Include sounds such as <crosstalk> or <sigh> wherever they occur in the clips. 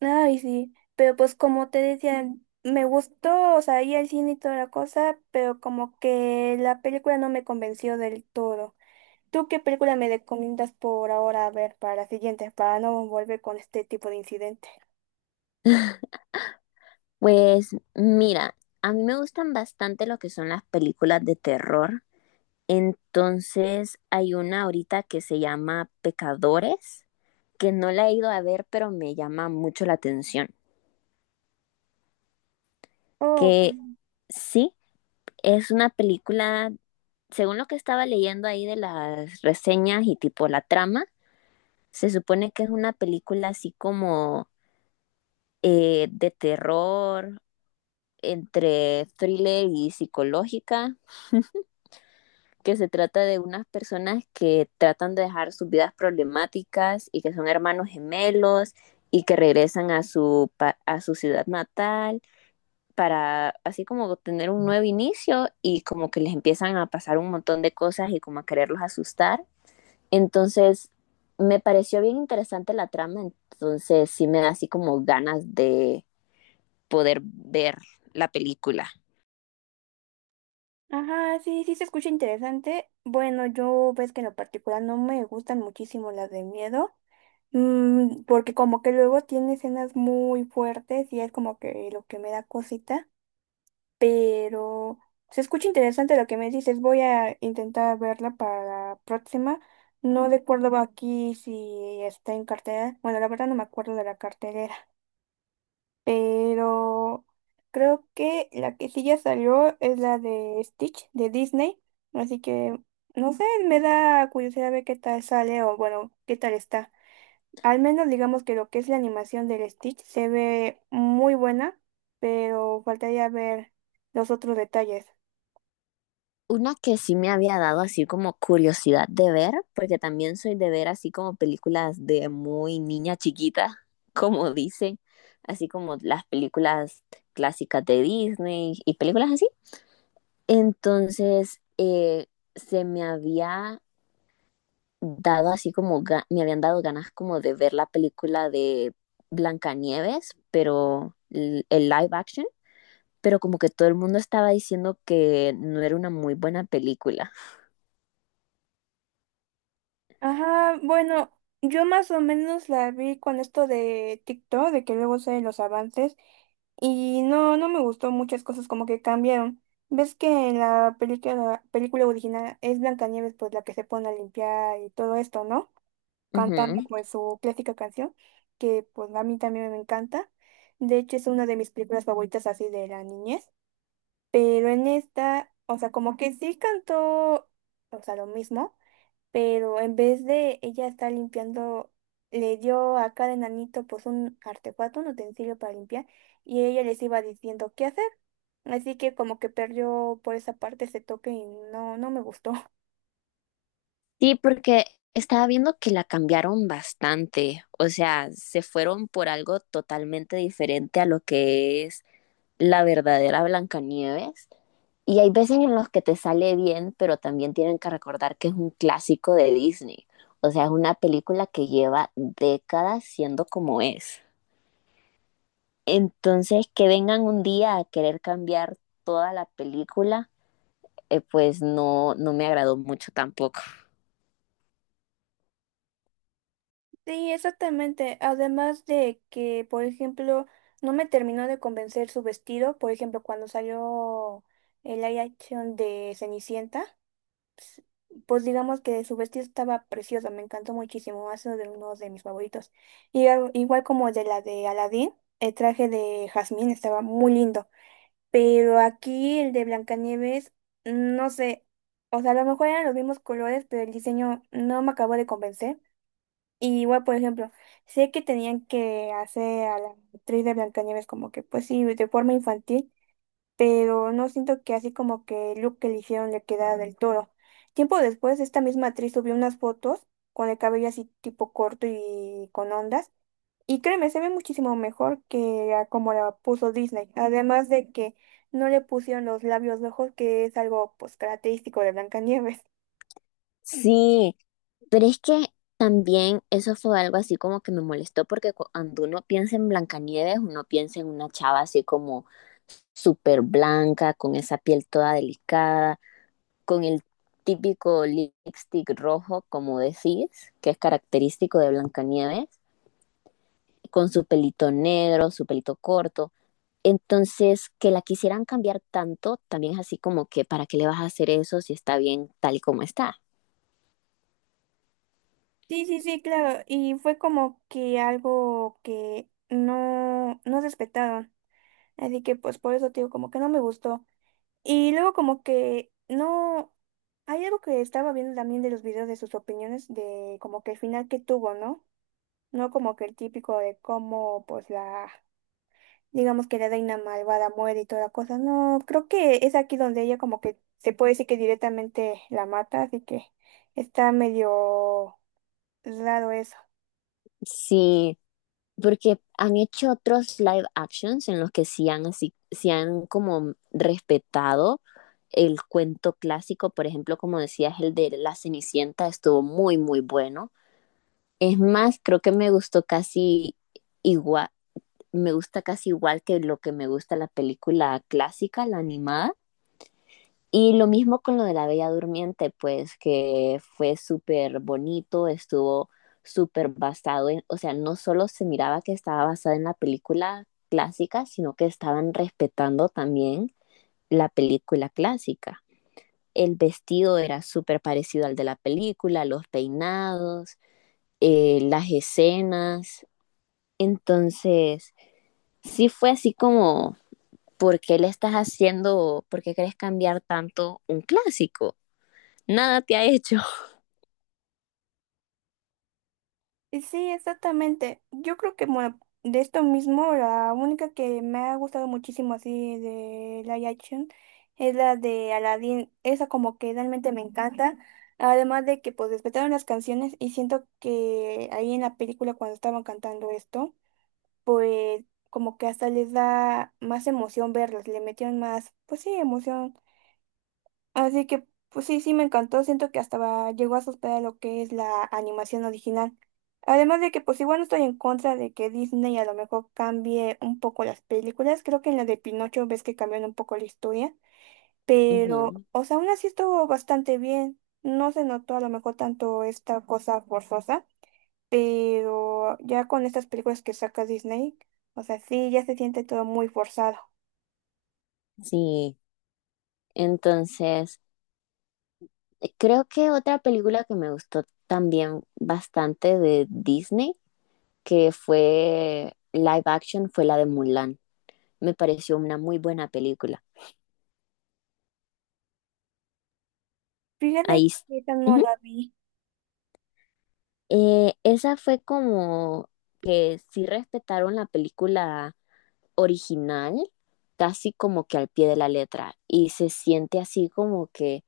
Ay, sí, pero pues como te decía, me gustó, o sea, ir al cine y toda la cosa, pero como que la película no me convenció del todo. ¿Tú qué película me recomiendas por ahora ver para la siguiente, para no volver con este tipo de incidente? Pues mira, a mí me gustan bastante lo que son las películas de terror. Entonces hay una ahorita que se llama Pecadores, que no la he ido a ver, pero me llama mucho la atención. Oh, Que mm, sí, es una película, según lo que estaba leyendo ahí de las reseñas y tipo la trama, se supone que es una película así como de terror, entre thriller y psicológica, que se trata de unas personas que tratan de dejar sus vidas problemáticas y que son hermanos gemelos y que regresan a a su ciudad natal para así como tener un nuevo inicio y como que les empiezan a pasar un montón de cosas y como a quererlos asustar. Entonces, me pareció bien interesante la trama, entonces sí me da así como ganas de poder ver la película. ajá, sí, sí se escucha interesante. Bueno, yo ves que en lo particular no me gustan muchísimo las de miedo, porque como que luego tiene escenas muy fuertes y es como que lo que me da cosita. Pero se escucha interesante lo que me dices. Voy a intentar verla para la próxima. No recuerdo aquí si está en cartelera. Bueno, la verdad no me acuerdo de la cartelera, pero creo que la que sí ya salió es la de Stitch de Disney. Así que no sé, me da curiosidad ver qué tal sale o bueno, qué tal está. Al menos digamos que lo que es la animación del Stitch se ve muy buena, pero faltaría ver los otros detalles. Una que sí me había dado así como curiosidad de ver, porque también soy de ver así como películas de muy niña chiquita, <laughs> como dicen, así como las películas clásicas de Disney y películas así. Entonces, se me había dado así como, me habían dado ganas como de ver la película de Blancanieves, pero el live action, pero como que todo el mundo estaba diciendo que no era una muy buena película. Ajá, bueno, yo más o menos la vi con esto de TikTok, de que luego salen los avances, y no, no me gustó muchas cosas como que cambiaron. ¿Ves que en la película, película original es Blancanieves pues la que se pone a limpiar y todo esto, no? Cantando Ujú. pues su clásica canción, que pues a mí también me encanta. De hecho es una de mis películas favoritas así de la niñez, pero en esta, o sea, como que sí cantó, o sea, lo mismo pero en vez de ella estar limpiando, le dio a cada enanito pues un artefacto, un utensilio para limpiar, y ella les iba diciendo qué hacer. Así que como que perdió por esa parte ese toque y no, no me gustó. <laughs> Sí, porque estaba viendo que la cambiaron bastante, o sea, se fueron por algo totalmente diferente a lo que es la verdadera Blancanieves. Y hay veces en los que te sale bien, pero también tienen que recordar que es un clásico de Disney. O sea, es una película que lleva décadas siendo como es. Entonces, que vengan un día a querer cambiar toda la película, pues no, no me agradó mucho tampoco. Sí, exactamente. Además de que, por ejemplo, no me terminó de convencer su vestido, por ejemplo, cuando salió el live action de Cenicienta. Pues digamos que su vestido estaba precioso, me encantó muchísimo, ha sido de uno de mis favoritos. Y igual como de la de Aladdin, el traje de Jazmín estaba muy lindo, pero aquí el de Blancanieves, no sé, o sea, a lo mejor eran los mismos colores, pero el diseño no me acabó de convencer. Y igual, por ejemplo, sé que tenían que hacer a la actriz de Blancanieves como que, pues sí, de forma infantil, pero no siento que así como que el look que le hicieron le quedara del todo. Tiempo después, esta misma actriz subió unas fotos con el cabello así tipo corto y con ondas, y créeme, se ve muchísimo mejor que a como la puso Disney, además de que no le pusieron los labios rojos, que es algo pues característico de Blancanieves. Sí, pero es que también eso fue algo así como que me molestó porque cuando uno piensa en Blancanieves, uno piensa en una chava así como súper blanca, con esa piel toda delicada, con el típico lipstick rojo, como decís, que es característico de Blancanieves, con su pelito negro, su pelito corto. Entonces, que la quisieran cambiar tanto, también es así como que, ¿para qué le vas a hacer eso si está bien tal y como está? Sí, sí, sí, claro, y fue como que algo que no, no respetaron, así que pues por eso te digo, como que no me gustó. Y luego como que no, hay algo que estaba viendo también de los videos de sus opiniones, de como que el final que tuvo, ¿no? No como que el típico de cómo pues la, digamos que la reina malvada muere y toda la cosa, no, creo que es aquí donde ella como que se puede decir que directamente la mata, así que está medio raro. Sí, porque han hecho otros live actions en los que sí han, así, sí han como respetado el cuento clásico, por ejemplo, como decías, el de La Cenicienta estuvo muy, muy bueno. Es más, creo que me gustó casi igual, me gusta casi igual que lo que me gusta la película clásica, la animada. Y lo mismo con lo de la Bella Durmiente, pues que fue súper bonito, estuvo súper basado en, o sea, no solo se miraba que estaba basada en la película clásica, sino que estaban respetando también la película clásica. El vestido era súper parecido al de la película, los peinados, las escenas. Entonces, sí fue así como, ¿por qué le estás haciendo, por qué querés cambiar tanto un clásico? Nada te ha hecho. Y sí, exactamente. Yo creo que bueno, de esto mismo, la única que me ha gustado muchísimo así de live action es la de Aladdin. Esa como que realmente me encanta. Además de que pues respetaron las canciones y siento que ahí en la película cuando estaban cantando esto, pues como que hasta les da más emoción verlas, le metieron más, pues sí, emoción. Así que pues sí, sí me encantó. Siento que hasta llegó a superar lo que es la animación original. Además de que pues igual no estoy en contra de que Disney a lo mejor cambie un poco las películas. Creo que en la de Pinocho ves que cambiaron un poco la historia. <laughs> Pero, Ujú. o sea, aún así estuvo bastante bien. No se notó a lo mejor tanto esta cosa forzosa. Pero ya con estas películas que saca Disney, o sea, sí, ya se siente todo muy forzado. Sí, entonces creo que otra película que me gustó también bastante de Disney, que fue live action, fue la de Mulan. Me pareció una muy buena película. Fíjate Ahí s- que esa no Ujú. la vi. Esa fue como que sí respetaron la película original, casi como que al pie de la letra, y se siente así como que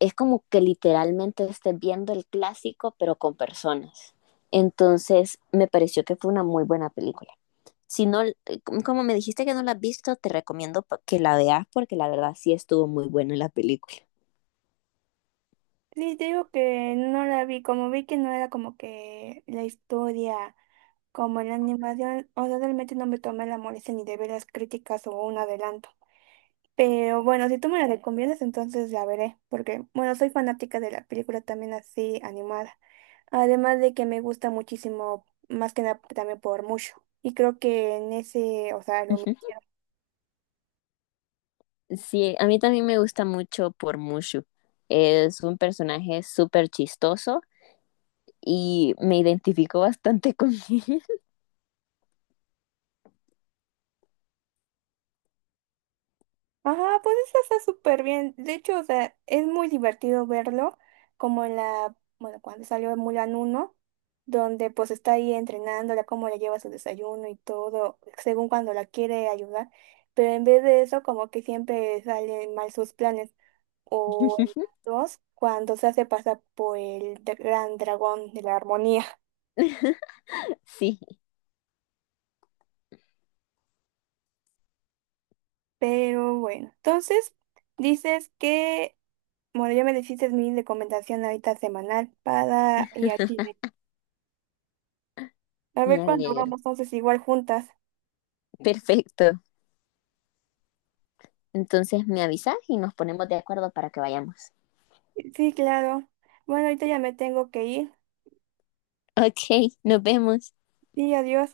es como que literalmente estés viendo el clásico, pero con personas. Entonces, me pareció que fue una muy buena película. Si no, como me dijiste que no la has visto, te recomiendo que la veas porque la verdad sí estuvo muy buena la película. Sí, te digo que no la vi, como vi que no era como que la historia, como en la animación, o sea, realmente no me tomé la molestia ni de ver las críticas o un adelanto. Pero bueno, si tú me la recomiendas, entonces la veré, porque bueno, soy fanática de la película también así animada. Además de que me gusta muchísimo, más que nada también por mucho. Y creo que en ese, o sea, lo Ujú. Sí, a mí también me gusta mucho por Mushu. Es un personaje súper chistoso y me identifico bastante con él. ajá, pues eso está súper bien. De hecho, o sea, es muy divertido verlo, como en la, bueno, cuando salió Mulan uno donde pues está ahí entrenándola, cómo le lleva su desayuno y todo, según cuando la quiere ayudar. Pero en vez de eso, como que siempre salen mal sus planes. O en <laughs> la 2, cuando se hace pasar por el gran dragón de la armonía. <laughs> Sí, Pero bueno, entonces dices que bueno, ya me dijiste mi recomendación ahorita semanal para ir al cine. A me ver cuándo alegro. vamos entonces igual juntas. Perfecto. Entonces me avisas y nos ponemos de acuerdo para que vayamos. Sí, claro. Bueno, ahorita ya me tengo que ir. Ok, nos vemos. Sí, adiós.